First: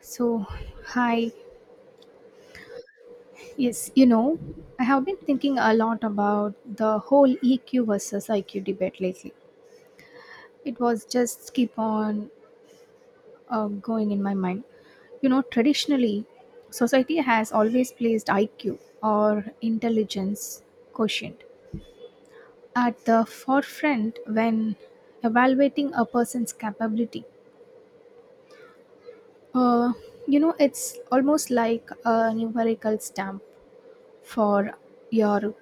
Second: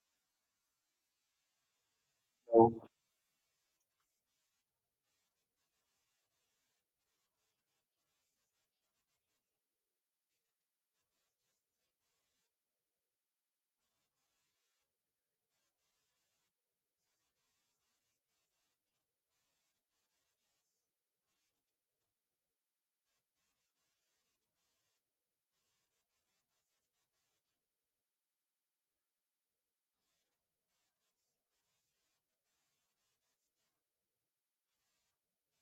So, hi. Oh, Yes, you know, I have been thinking a lot about the whole EQ versus IQ debate lately. It was just keep on going in my mind. You know, traditionally, society has always placed IQ or intelligence quotient at the forefront when evaluating a person's capability. Uh, you know, it's almost like a numerical stamp for your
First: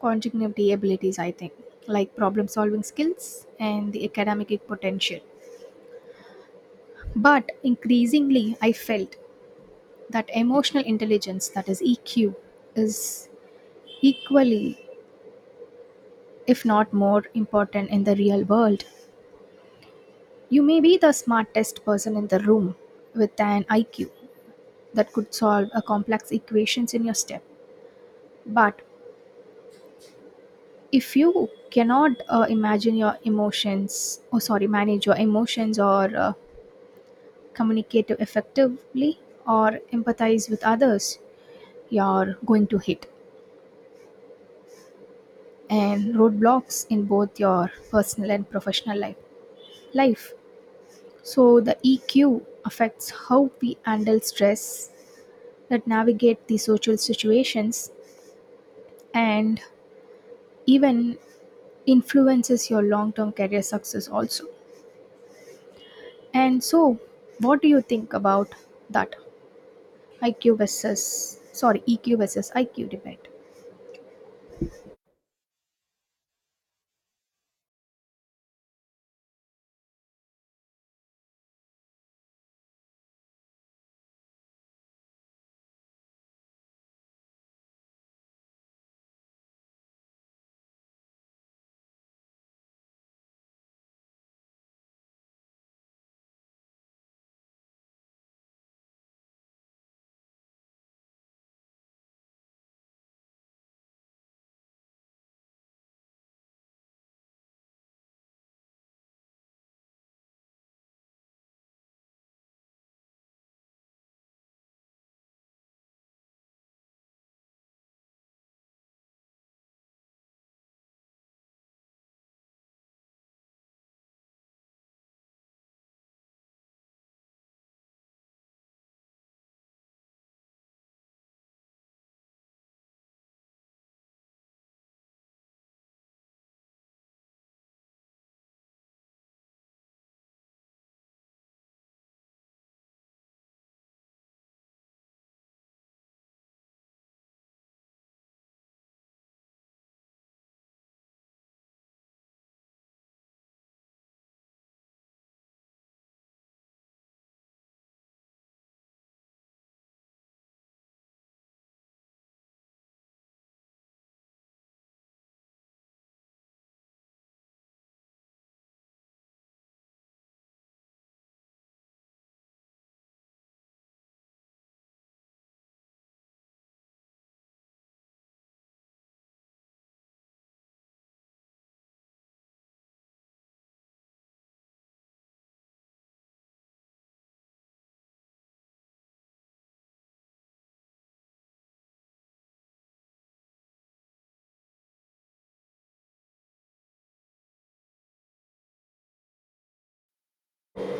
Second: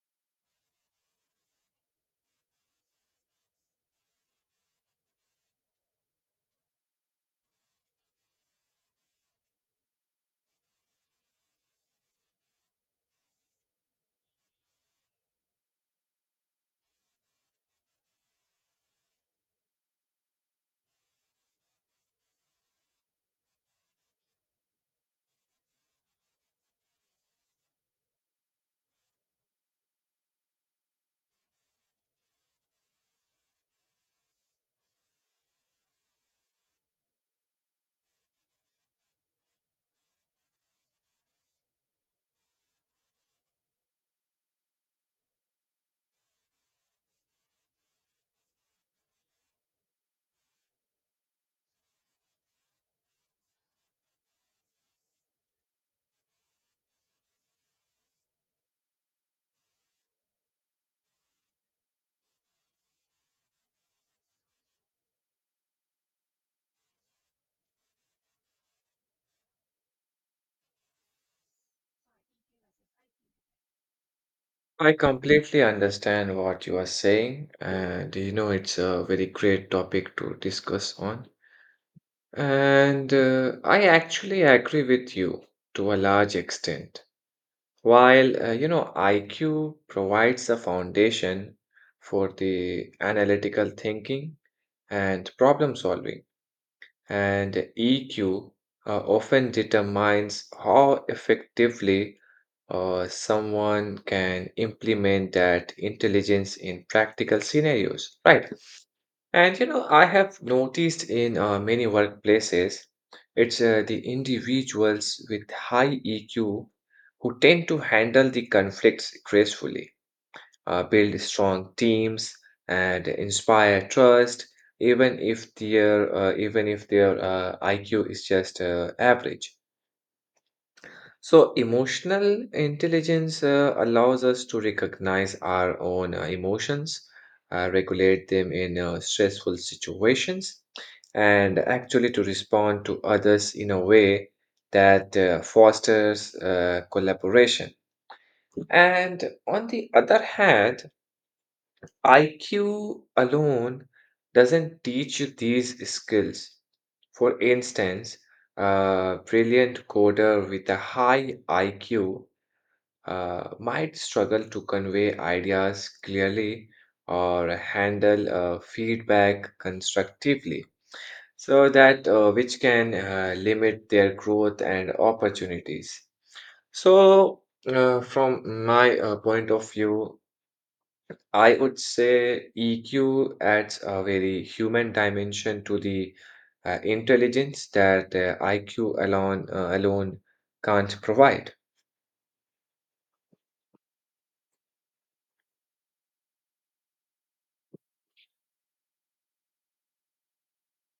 continuity abilities, I think, like problem solving skills and the academic potential. But increasingly, I felt that emotional intelligence, that is EQ, is equally, if not more, important in the real world. You may be the smartest person in the room with an IQ that could solve a complex equations in your step. But if you cannot imagine your emotions, or sorry, manage your emotions or communicate effectively or empathize with others, you're going to hit and roadblocks in both your personal and professional life. So the EQ affects how we handle stress, that navigate the social situations, and even influences your long-term career success also. And so, what do you think about that IQ versus sorry EQ versus IQ debate? I completely understand what you are saying, and you know, it's a very great topic to discuss on. And I actually agree with you to a large extent. You know, IQ provides a foundation for the analytical thinking and problem solving, and EQ often determines how effectively someone can implement that intelligence in practical scenarios, right? And you know, I have noticed in many workplaces, it's the individuals with high EQ who tend to handle the conflicts gracefully, build strong teams, and inspire trust, even if their IQ is just average. So emotional intelligence allows us to recognize our own emotions, regulate them in stressful situations, and actually to respond to others in a way that fosters collaboration. And on the other hand, IQ alone doesn't teach you these skills. For instance, a brilliant coder with a high IQ might struggle to convey ideas clearly or handle feedback constructively, so that which can limit their growth and opportunities. So, from my point of view, I would say EQ adds a very human dimension to the intelligence that IQ alone can't provide.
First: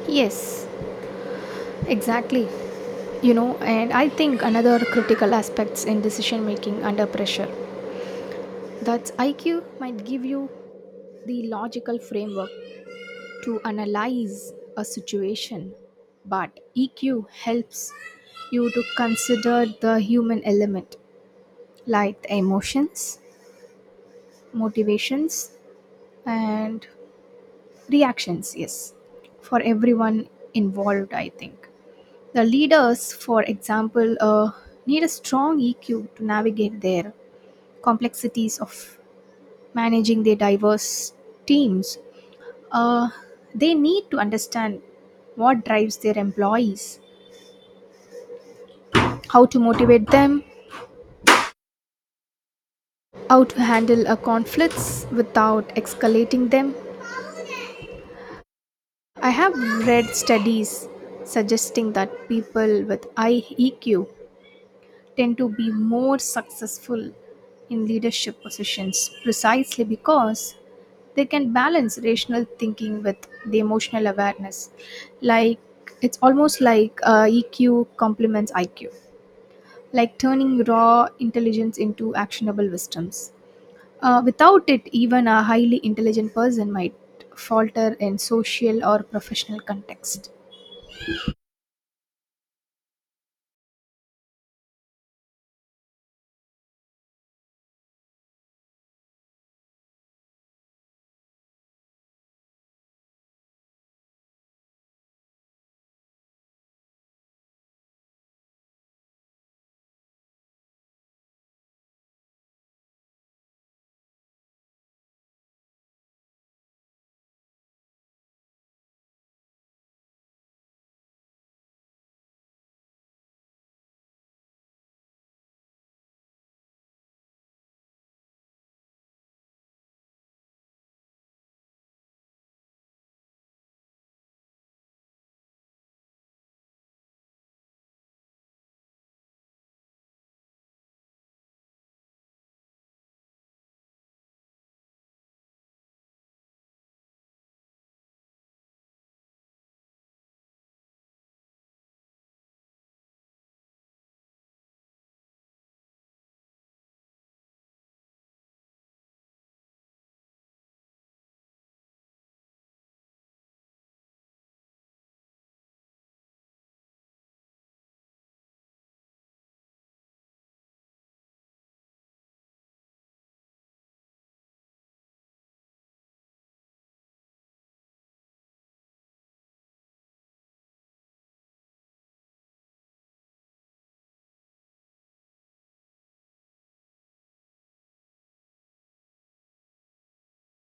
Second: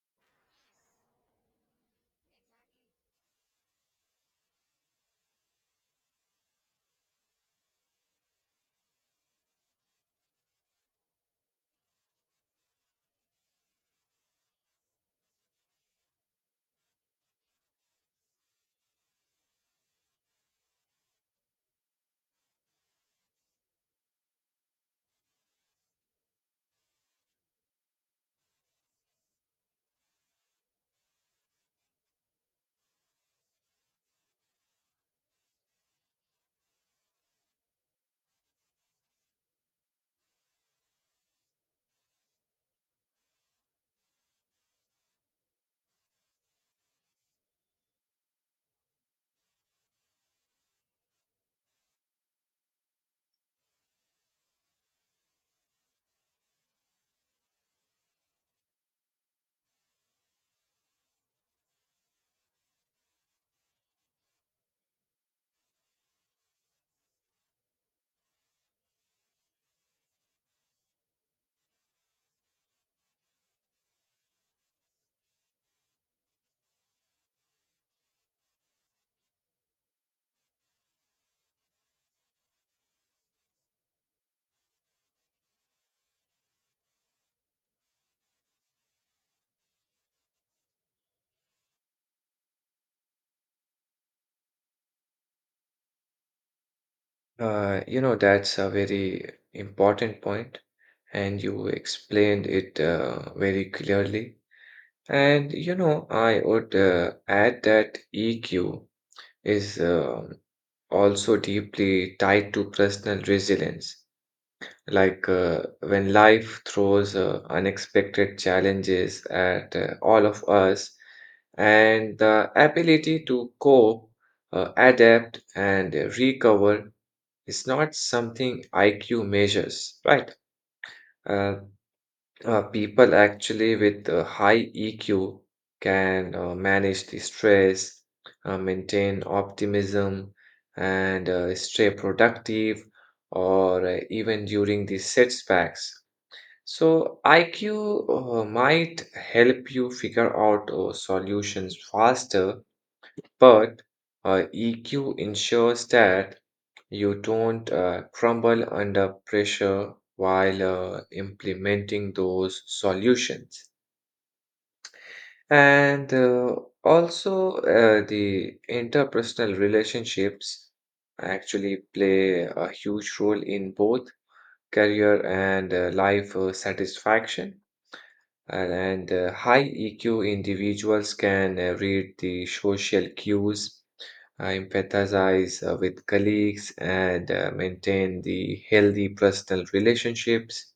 Yes, exactly. You know, and I think another critical aspects in decision making under pressure that IQ might give you the logical framework to analyze a situation, but EQ helps you to consider the human element like the emotions, motivations and reactions, yes, for everyone involved, I think. The leaders, for example, need a strong EQ to navigate their complexities of managing their diverse teams. Uh, they need to understand what drives their employees, how to motivate them, how to handle conflicts without escalating them. I have read studies suggesting that people with high EQ tend to be more successful in leadership positions precisely because they can balance rational thinking with the emotional awareness. Like it's almost like EQ complements IQ, like turning raw intelligence into actionable wisdoms. Without it, even a highly intelligent person might falter in social or professional context. You know, that's a very important point, and you explained it very clearly. And you know, I would add that EQ is also deeply tied to personal resilience. Like when life throws unexpected challenges at all of us, and the ability to cope, adapt, and recover is not something IQ measures, right? Uh, people actually with high EQ can manage the stress, maintain optimism, and stay productive, or even during the setbacks. So, IQ might help you figure out solutions faster, but EQ ensures that you don't crumble under pressure while implementing those solutions. And also, the interpersonal relationships actually play a huge role in both career and life satisfaction. And high EQ individuals can read the social cues, empathize with colleagues, and maintain the healthy personal relationships.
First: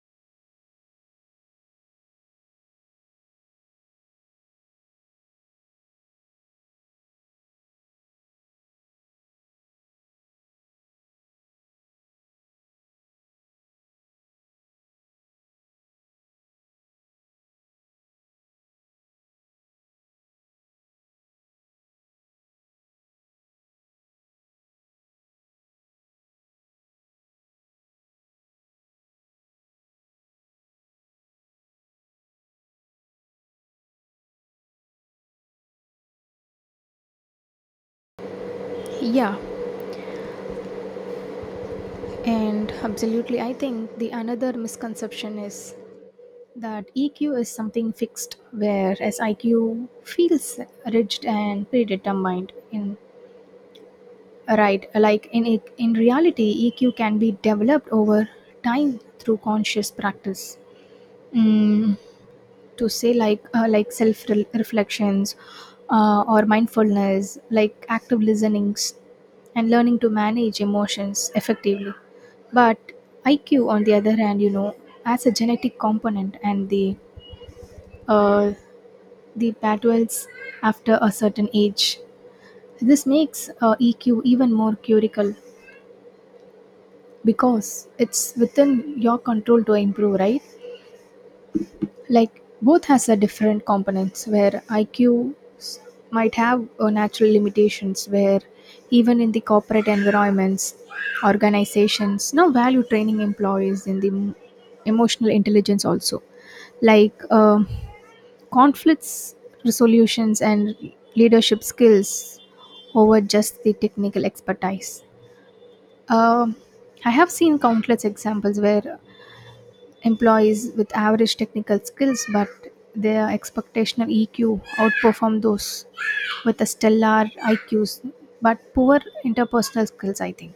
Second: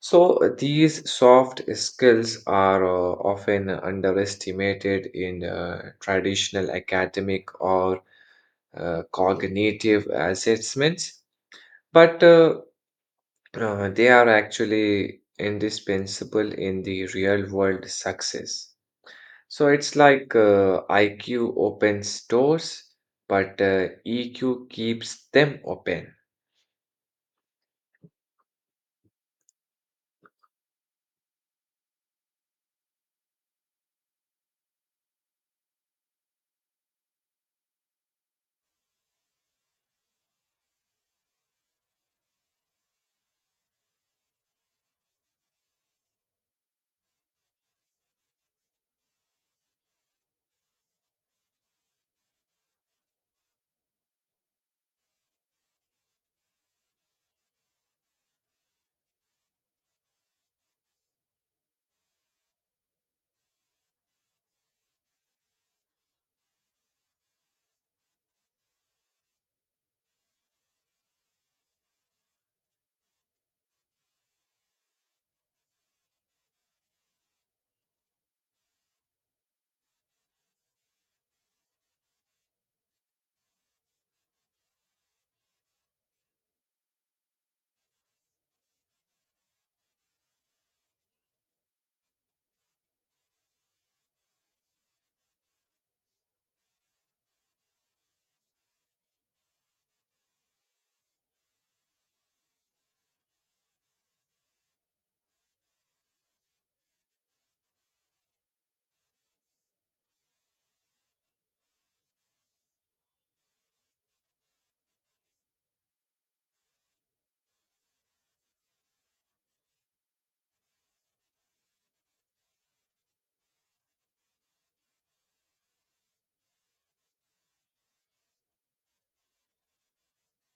So, these soft skills are often underestimated in traditional academic or cognitive assessments, but they are actually indispensable in the real world success. So it's like IQ opens doors, but EQ keeps them open. Yeah, and absolutely. I think the another misconception is that EQ is something fixed, whereas IQ feels rigid and predetermined in. Right, like in reality, EQ can be developed over time through conscious practice. Mm, to say like self reflections or mindfulness, like active listenings and learning to manage emotions effectively. But IQ, on the other hand, you know, has a genetic component and uh, the patterns after a certain age. This makes EQ even more curical because it's within your control to improve, right? Like both has a different components where IQs might have a natural limitations where even in the corporate environments organizations now value training employees in the emotional intelligence also, like um, conflicts resolutions and leadership skills over just the technical expertise. Um, I have seen countless examples where employees with average technical skills but their expectational EQ outperform those with a stellar IQs but poor interpersonal skills, I think.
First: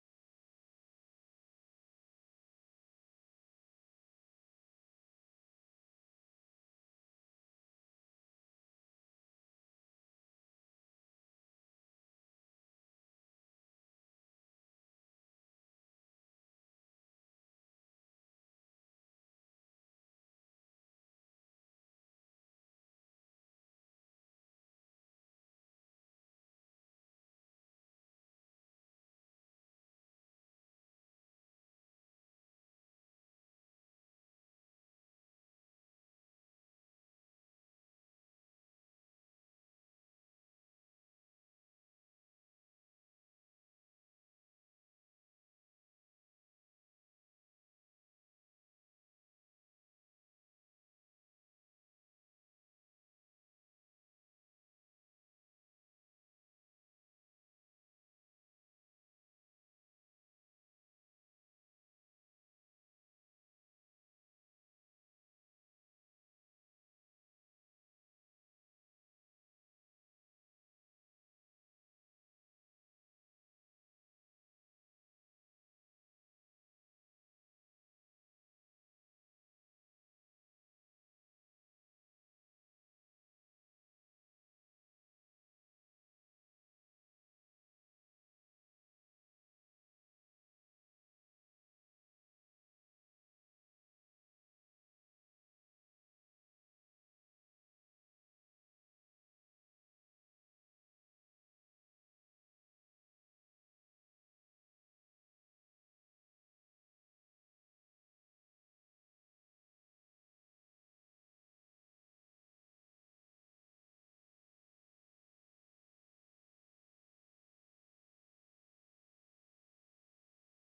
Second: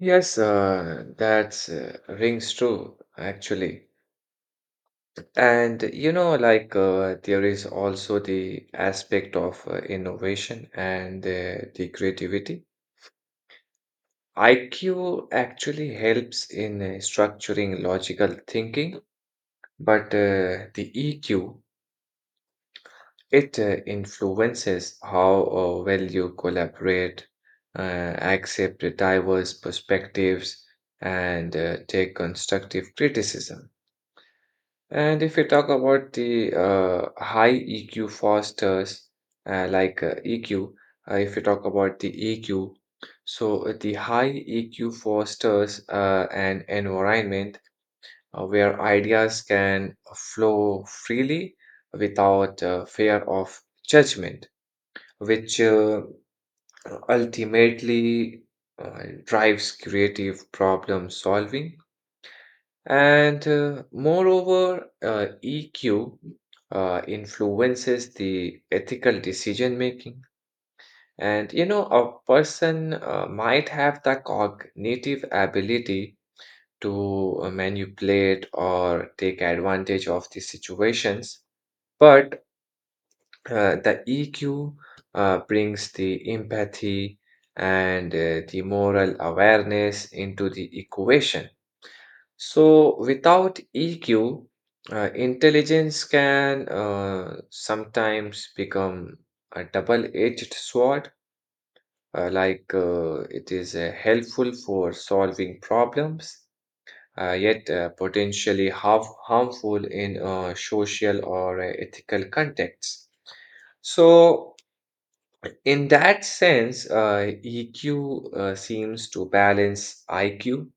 Yes, that's rings true actually. And you know, like there is also the aspect of innovation and the creativity. IQ actually helps in structuring logical thinking, but uh, the EQ It uh, influences how well you collaborate, uh, accept diverse perspectives, and take constructive criticism. And if we talk about the high EQ fosters, like EQ, if we talk about the EQ, so the high EQ fosters an environment where ideas can flow freely without fear of judgment, which ultimately drives creative problem solving. And moreover, EQ influences the ethical decision making. And you know, a person might have the cognitive ability to manipulate or take advantage of the situations, but the EQ brings the empathy and the moral awareness into the equation. So, without EQ, intelligence can sometimes become a double edged sword, like it is helpful for solving problems. Yet potentially harmful in social or ethical contexts. So, in that sense, EQ seems to balance IQ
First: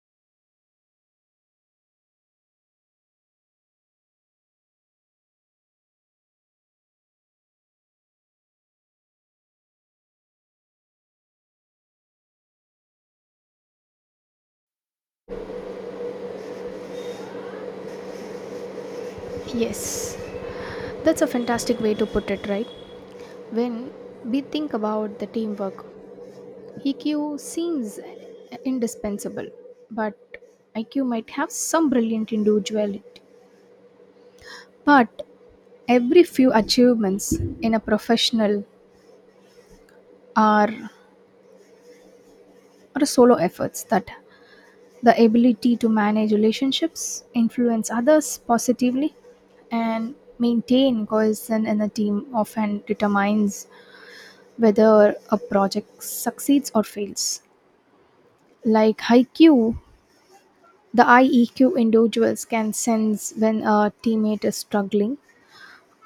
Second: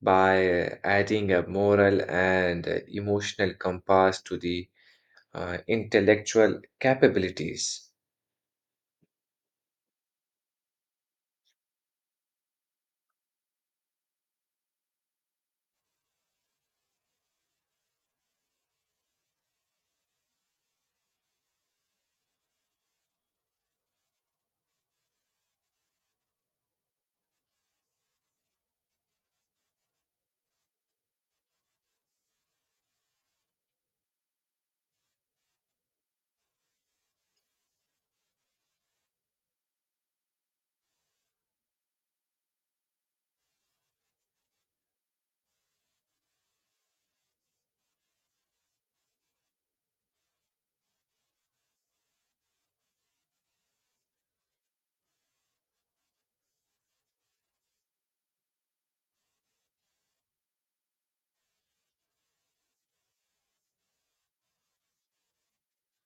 by adding a moral and emotional compass to the intellectual capabilities. Yes, that's a fantastic way to put it, right? When we think about the teamwork, EQ seems indispensable, but IQ might have some brilliant individuality. But every few achievements in a professional are or solo efforts that the ability to manage relationships, influence others positively, and maintain cohesion in a team often determines whether a project succeeds or fails. Like IQ, the IEQ individuals can sense when a teammate is struggling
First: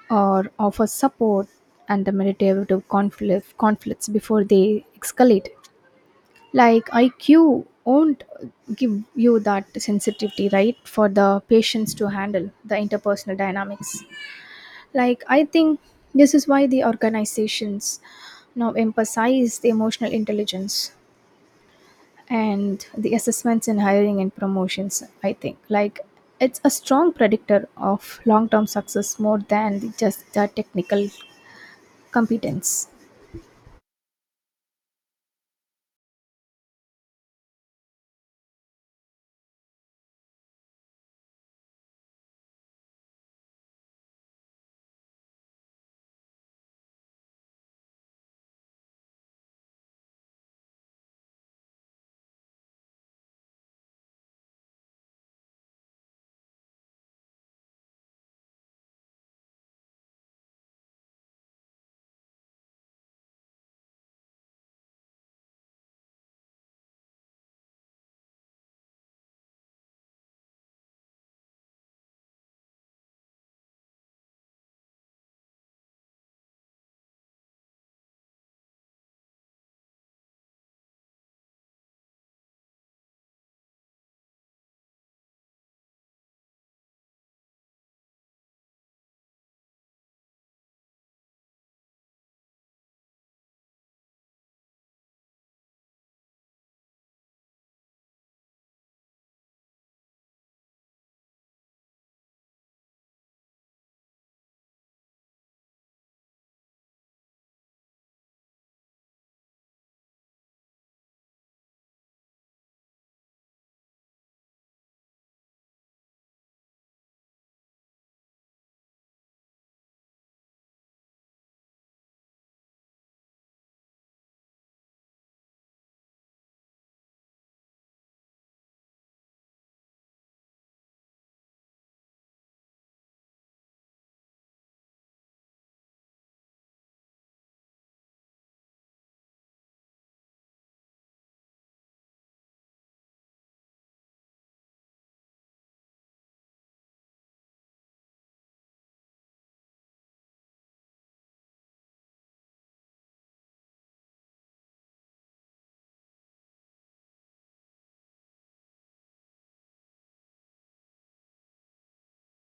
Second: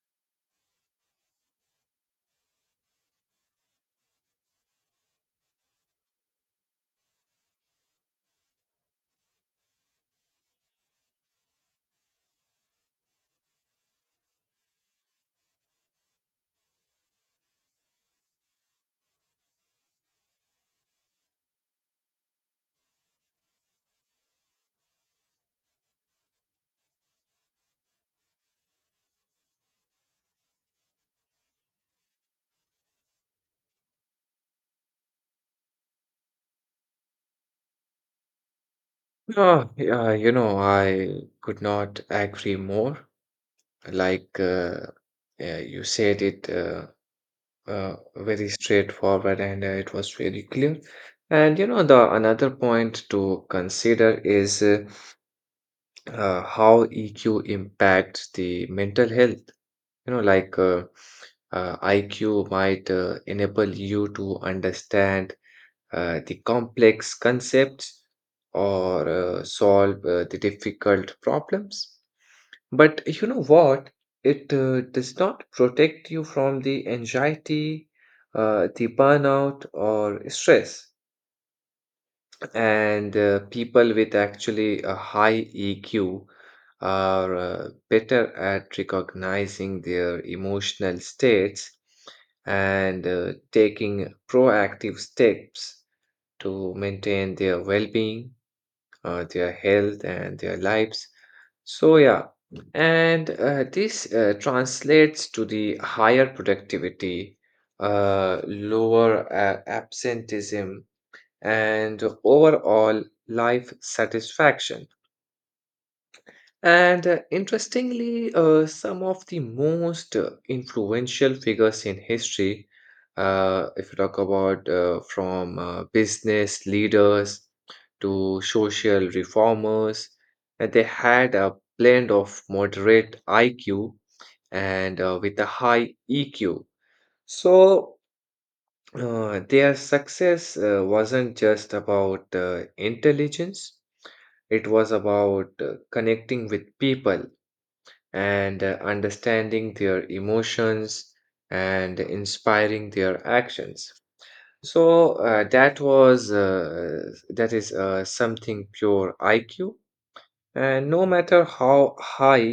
or offer support and the mediative conflicts before they escalate. Like IQ won't give you that sensitivity, right, for the patients to handle the interpersonal dynamics. Like I think this is why the organizations now emphasize the emotional intelligence and the assessments in hiring and promotions, I think. Like it's a strong predictor of long-term success more than just the technical competence. Yeah, you know, I could not agree more. Like uh, yeah, you said it very straightforward and it was very clear. And you know, the another point to consider is how EQ impacts the mental health. You know, IQ might enable you to understand the complex concepts or solve the difficult problems. But you know what? It does not protect you from the anxiety, the burnout, or stress, and people with actually a high EQ are better at recognizing their emotional states and taking proactive steps to maintain their well-being, their health, and their lives. So yeah, and this translates to the higher productivity, lower absenteeism, and overall life satisfaction. And interestingly, some of the most influential figures in history, if you talk about from business leaders to social reformers, that they had a blend of moderate IQ and with a high EQ. So their success wasn't just about intelligence. It was about connecting with people and understanding their emotions and inspiring their actions. So that is something pure IQ, and no matter how high,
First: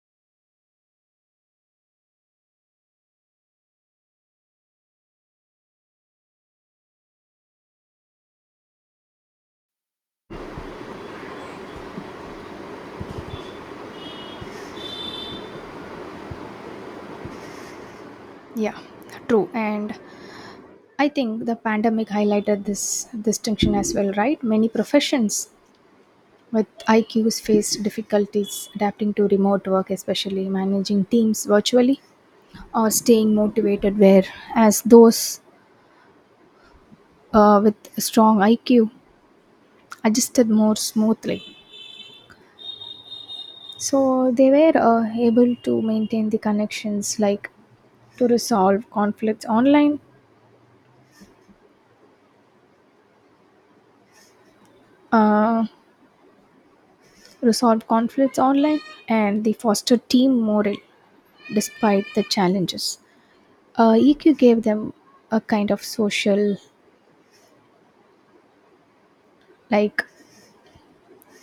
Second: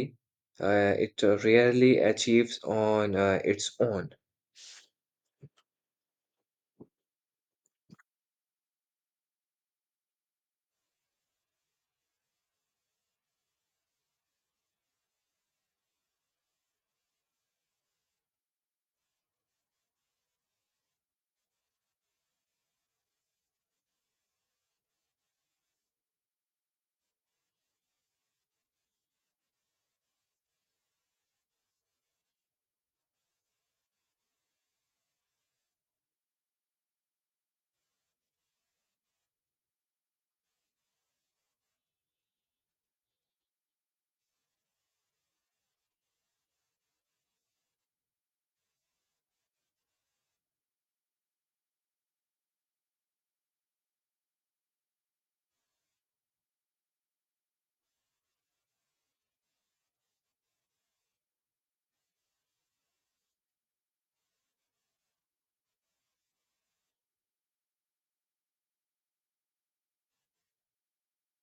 it rarely achieves on its own. Yeah, true. And I think the pandemic highlighted this distinction as well, right? Many professions with IQs faced difficulties adapting to remote work, especially managing teams virtually or staying motivated, whereas those with a strong IQ adjusted more smoothly. So they were able to maintain the connections, like to resolve conflicts online, uh, resolve conflicts online, and they foster team morale despite the challenges. EQ gave them a kind of social, like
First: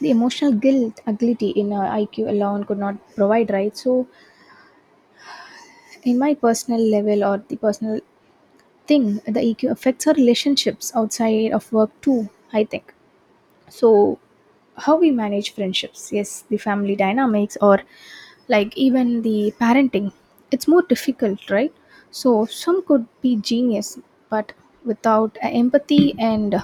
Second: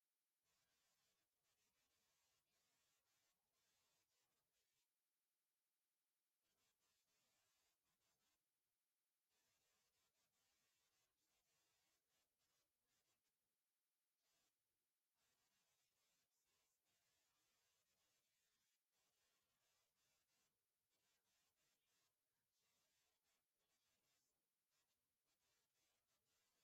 the emotional guilt ability in IQ alone could not provide, right? So, in my personal level or the personal thing, the EQ affects our relationships outside of work too, I think. So, how we manage friendships, yes, the family dynamics or like even the parenting, it's more difficult, right? So, some could be genius, but without empathy and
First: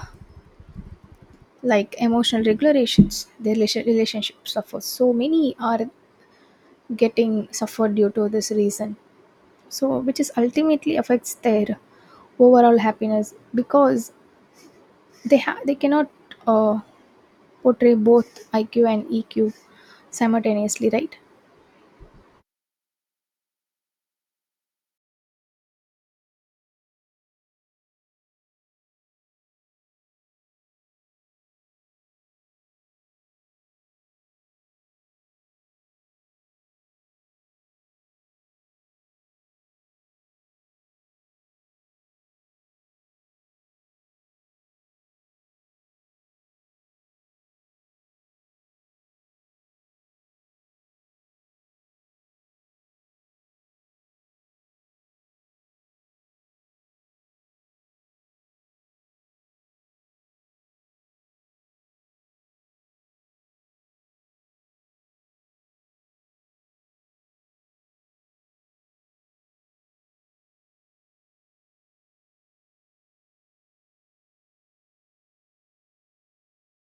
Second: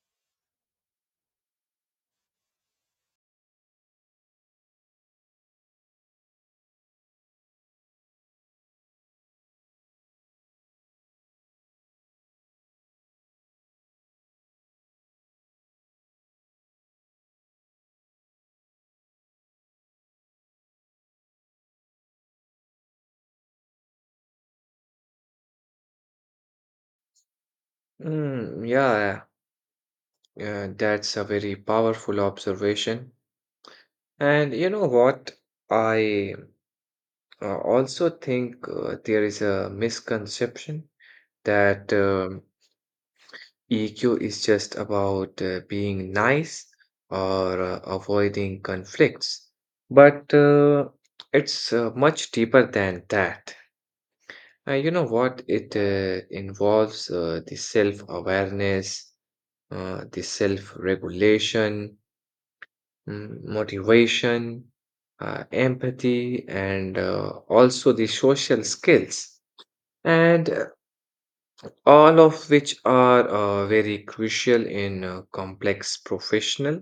like emotional regulations their relationship suffers, so many are getting suffered due to this reason, so which is ultimately affects their overall happiness because they cannot uh, portray both IQ and EQ simultaneously, right? Yeah, that's a very powerful observation. And you know what? I also think there is a misconception that EQ is just about being nice or avoiding conflicts. But it's much deeper than that. You know what? It involves the self-awareness, the self-regulation, motivation, empathy, and also the social skills, and all of which are very crucial in complex professional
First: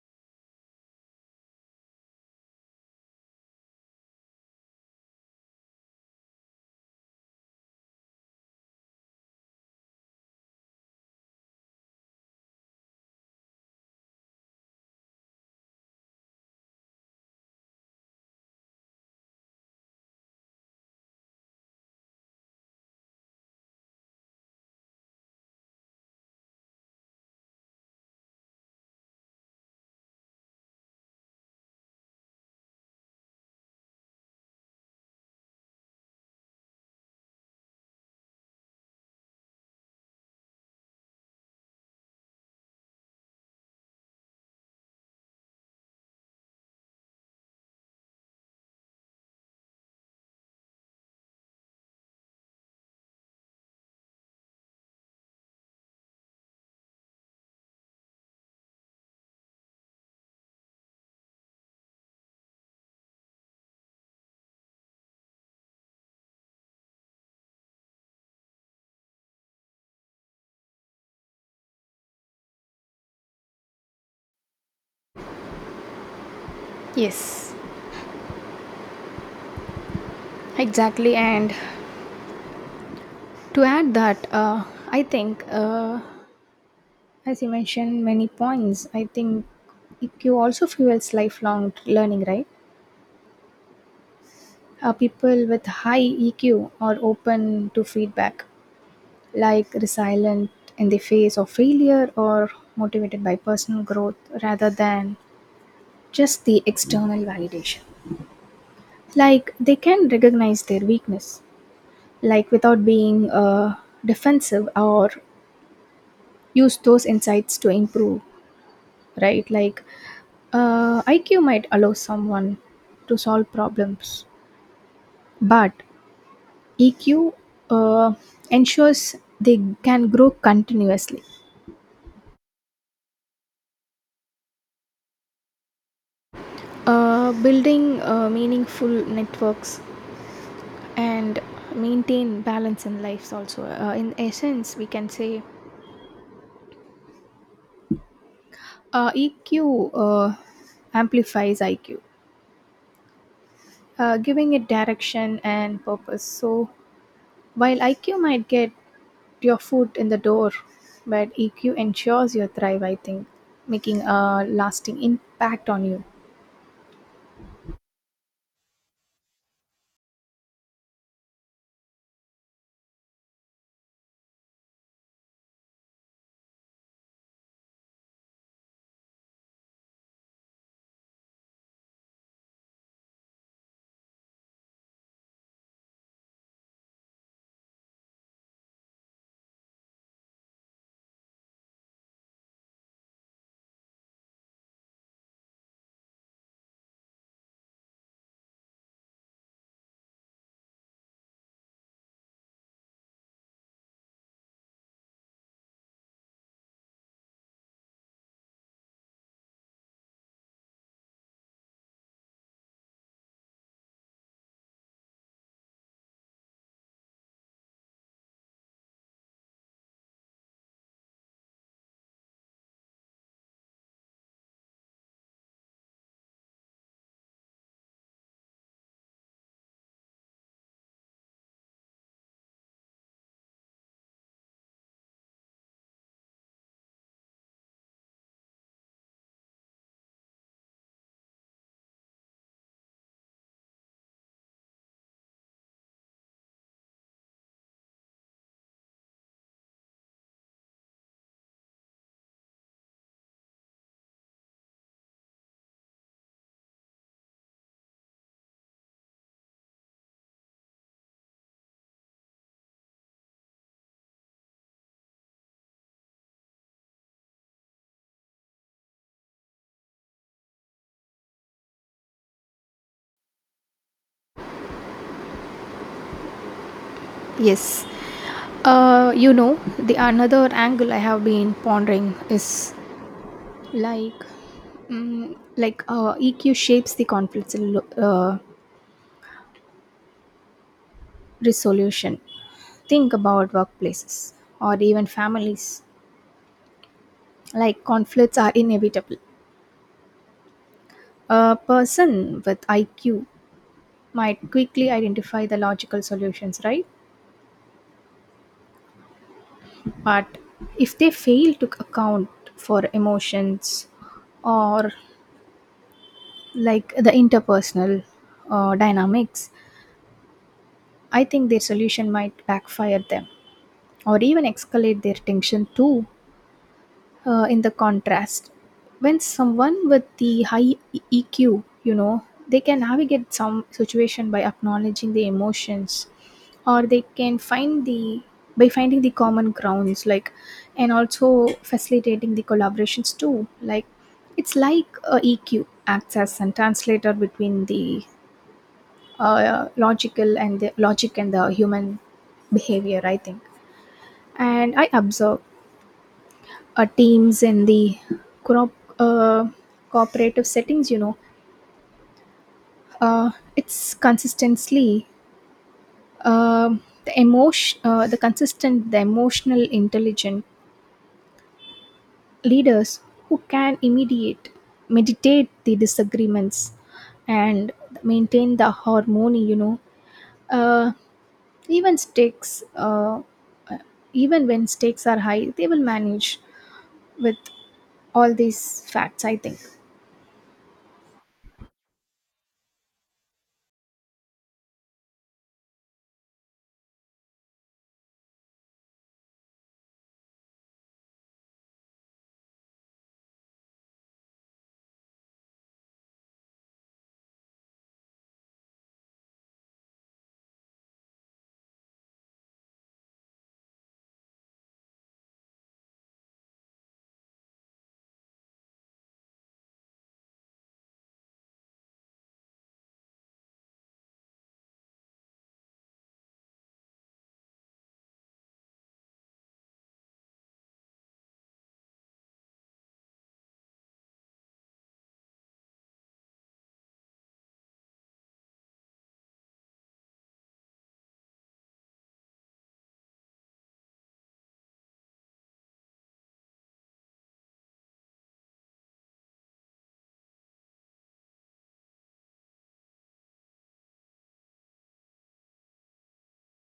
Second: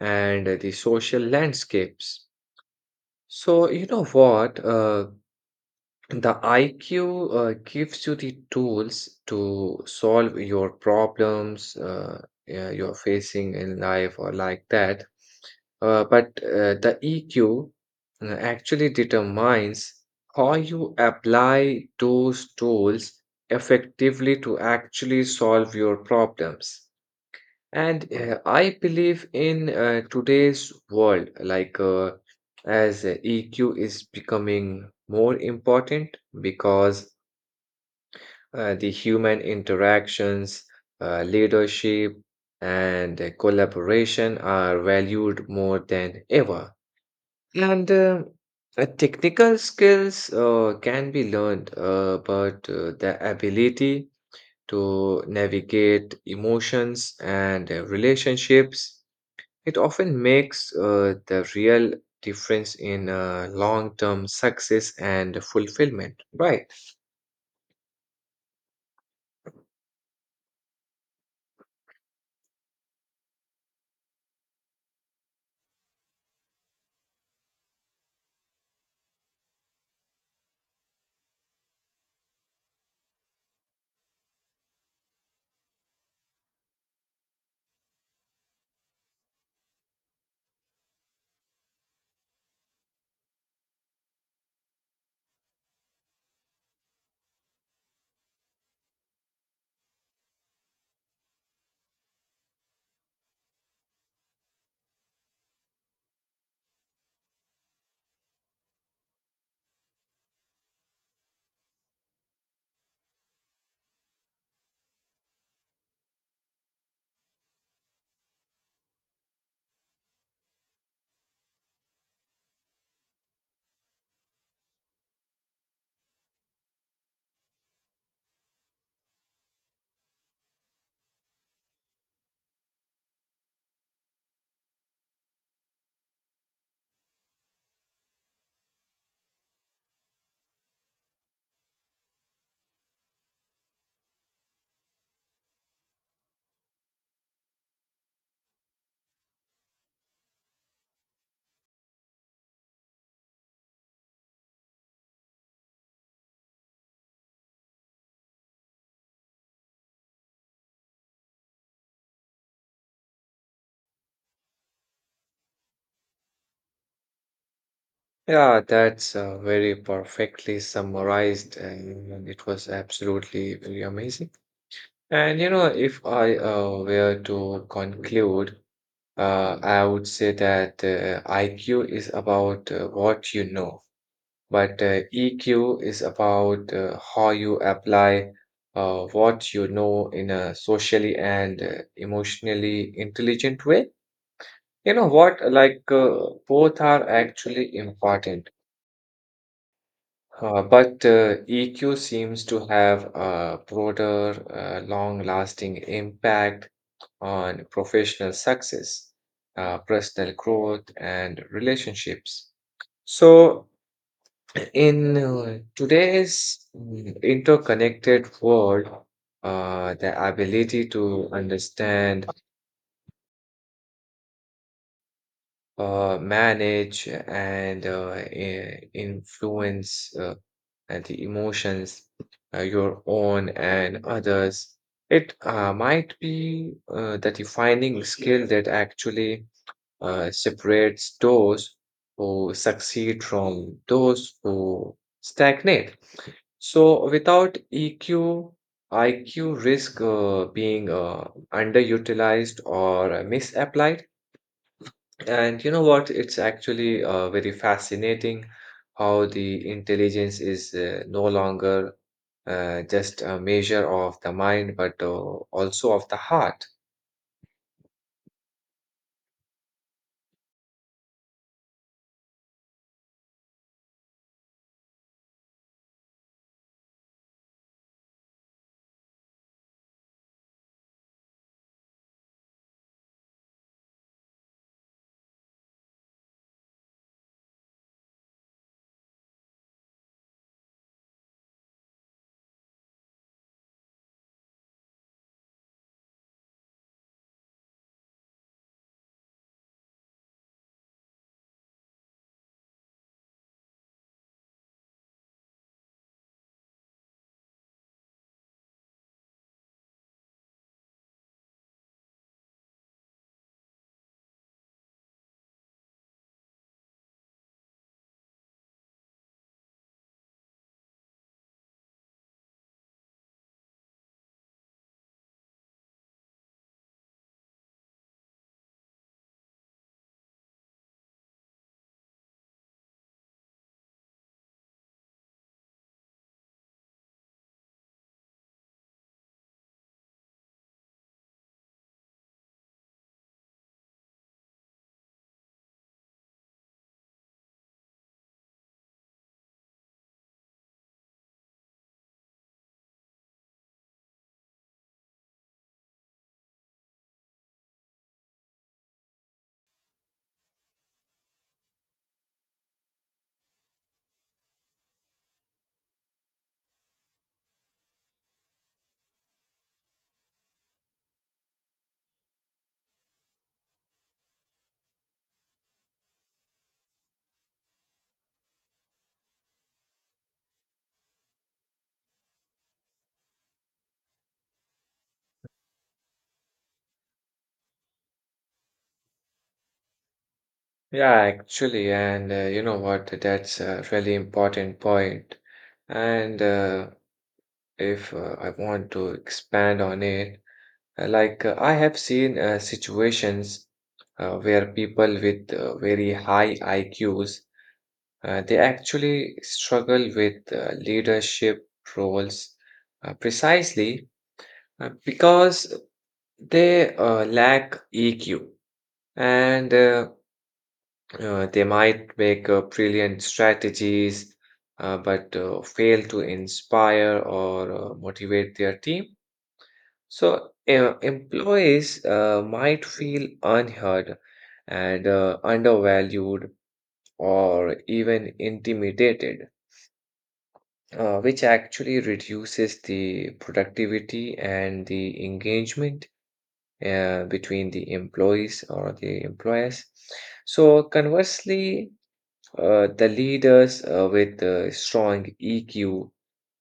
and the social landscapes. So, you know what? The IQ gives you the tools to solve your problems yeah, you're facing in life or like that. But the EQ actually determines how you apply those tools effectively to actually solve your problems. And I believe in today's world, as EQ is becoming more important because the human interactions, leadership, and collaboration are valued more than ever. And technical skills can be learned, but the ability to navigate emotions and relationships, it often makes the real difference in long term success and fulfillment, right? Yes, exactly. And to add that, I think, as you mentioned many points, I think EQ also fuels lifelong learning, right? People with high EQ are open to feedback, like resilient in the face of failure or motivated by personal growth rather than just the external validation. Like they can recognize their weakness, like without being defensive or use those insights to improve, right? Like IQ might allow someone to solve problems, but EQ uh, ensures they can grow continuously, building meaningful networks and maintain balance in lives also. In essence, we can say EQ amplifies IQ, giving it direction and purpose. So while IQ might get your foot in the door, but EQ ensures your thrive, I think, making a lasting impact on you. Yeah, that's very perfectly summarized, and it was absolutely very amazing. And you know, if I were to conclude, I would say that IQ is about what you know. But EQ is about how you apply what you know in a socially and emotionally intelligent way. You know what? Both are actually important. But EQ seems to have a broader, long-lasting impact on professional success, personal growth, and relationships. So, in today's interconnected world, the ability to understand, manage, and influence and the emotions, your own and others, it might be the defining skill that actually separates those who succeed from those who stagnate. So without EQ, IQ risk being underutilized or misapplied. And you know what? It's actually very fascinating how the intelligence is no longer just a measure of the mind, but also of the heart. Yes. You know, the another angle I have been pondering is like, mm like EQ shapes the resolution. Think about workplaces or even families. Like conflicts are inevitable. A person with IQ might quickly identify the logical solutions, right? But if they fail to account for emotions or like the interpersonal dynamics, I think their solution might backfire them or even escalate their tension too. In the contrast, when someone with the high EQ, you know, they can navigate some situation by acknowledging the emotions, or they can find the by finding the common grounds, like, and also facilitating the collaborations too. Like, it's like a EQ acts as a translator between the logic and the human behavior, I think. And I observe teams in the crop, uh, cooperative settings, you know, it's consistently um, the consistent the emotional intelligent leaders who can immediate meditate the disagreements and maintain the harmony, you know. uh, even stakes uh, even when stakes are high, they will manage with all these facts, I think. Yeah, actually, and you know what? That's a really important point. And if I want to expand on it, like, I have seen situations where people with very high IQs they actually struggle with leadership roles precisely because they lack EQ, and they might make brilliant strategies but fail to inspire or motivate their team. So, employees might feel unheard and undervalued or even intimidated, which actually reduces the productivity and the engagement between the employees or the employers. So, conversely, the leaders with strong EQ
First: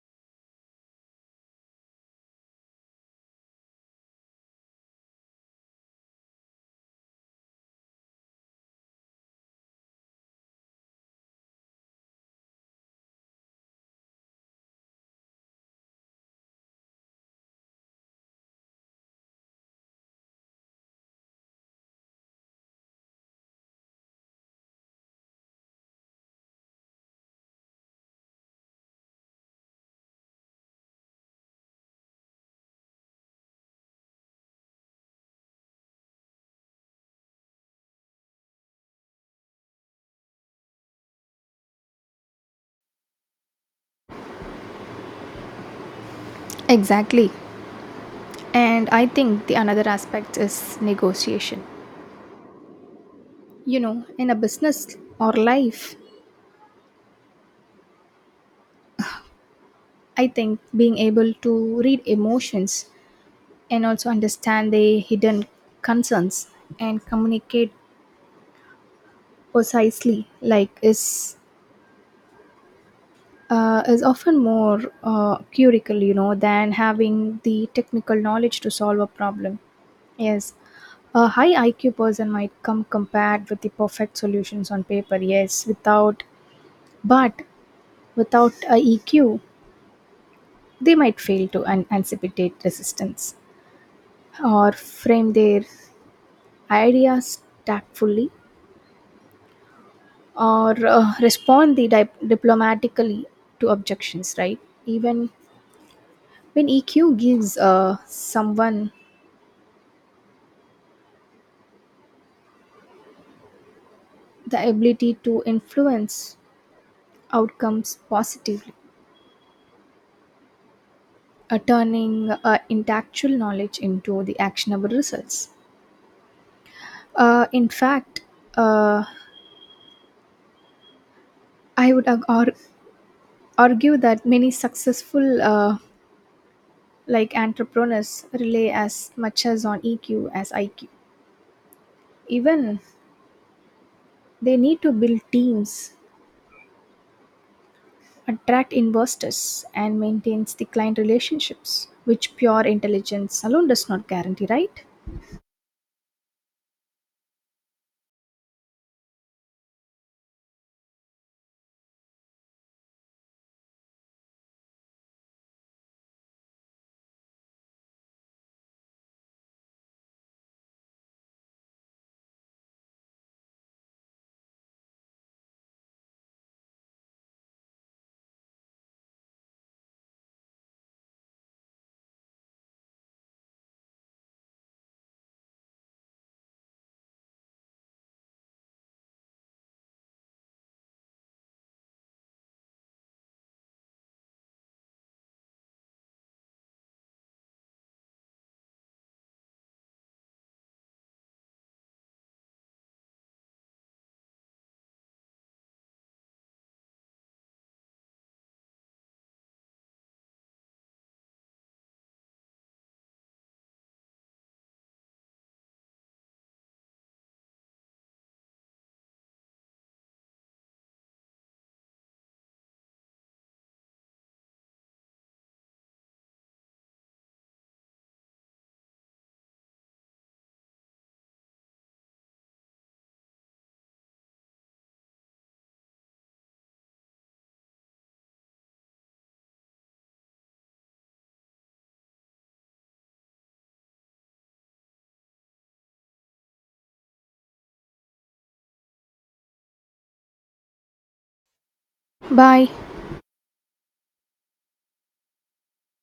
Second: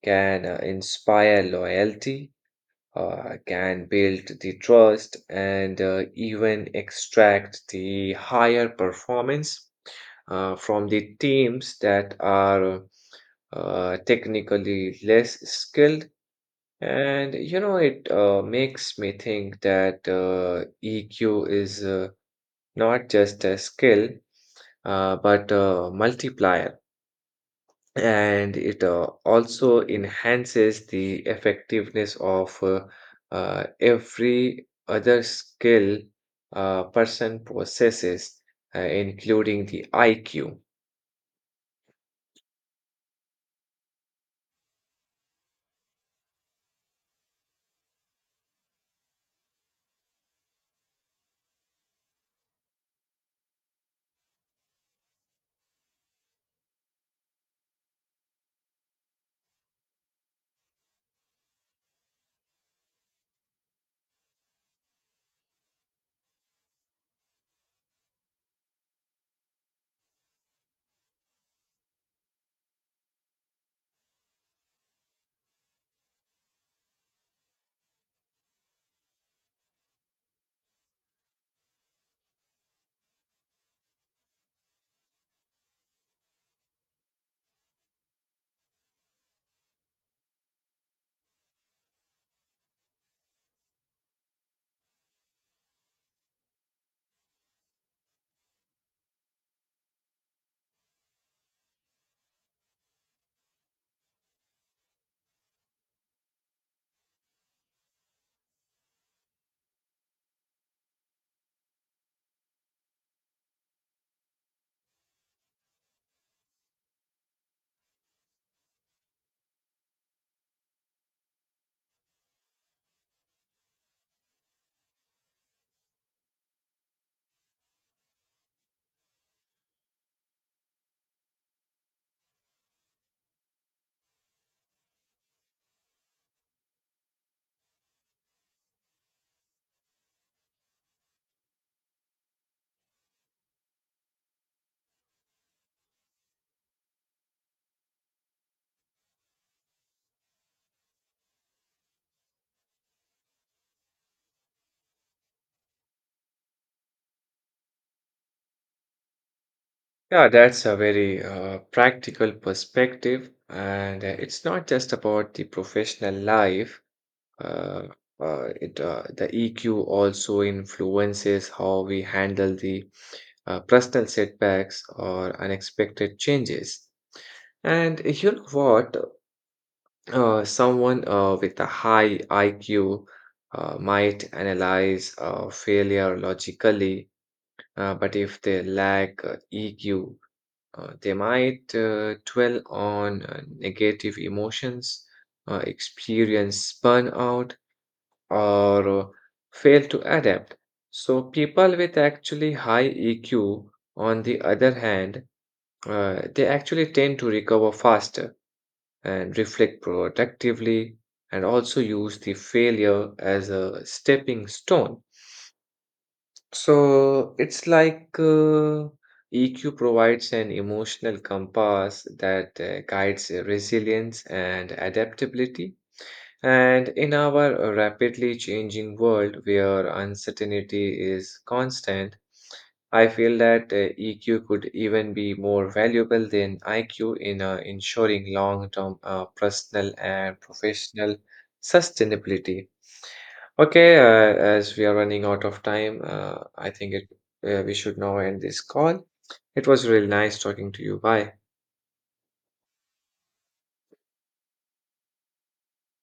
can inspire loyalty, can build the trust and even extract the higher performance from the teams that are technically less skilled. And you know, it makes me think that EQ is not just a skill, but a multiplier, and it also enhances the effectiveness of every other skill a person possesses, including the IQ. Exactly. And I think the another aspect is negotiation. You know, in a business or life, I think being able to read emotions and also understand the hidden concerns and communicate precisely like is often more curical, you know, than having the technical knowledge to solve a problem. Yes, a high IQ person might come compared with the perfect solutions on paper. Yes, without but without a EQ, they might fail to anticipate resistance or frame their ideas tactfully or respond the diplomatically to objections. Right, even when EQ gives someone the ability to influence outcomes positively, turning intellectual knowledge into the actionable results. In fact, uh, I would argue that many successful like entrepreneurs rely as much as on EQ as IQ. Even they need to build teams, attract investors, and maintains the client relationships, which pure intelligence alone does not guarantee. Right? Yeah, that's a very practical perspective, and it's not just about the professional life. Uh, it The EQ also influences how we handle the personal setbacks or unexpected changes. And you know what? Someone with a high IQ might analyze failure logically, but if they lack EQ, they might dwell on negative emotions, experience burnout, or fail to adapt. So, people with actually high EQ, on the other hand, they actually tend to recover faster and reflect productively and also use the failure as a stepping stone. So, it's like EQ provides an emotional compass that guides resilience and adaptability. And in our rapidly changing world where uncertainty is constant, I feel that EQ could even be more valuable than IQ in ensuring long term personal and professional sustainability. Okay, as we are running out of time, I think we should now end this call. It was really nice talking to you. Bye. Bye.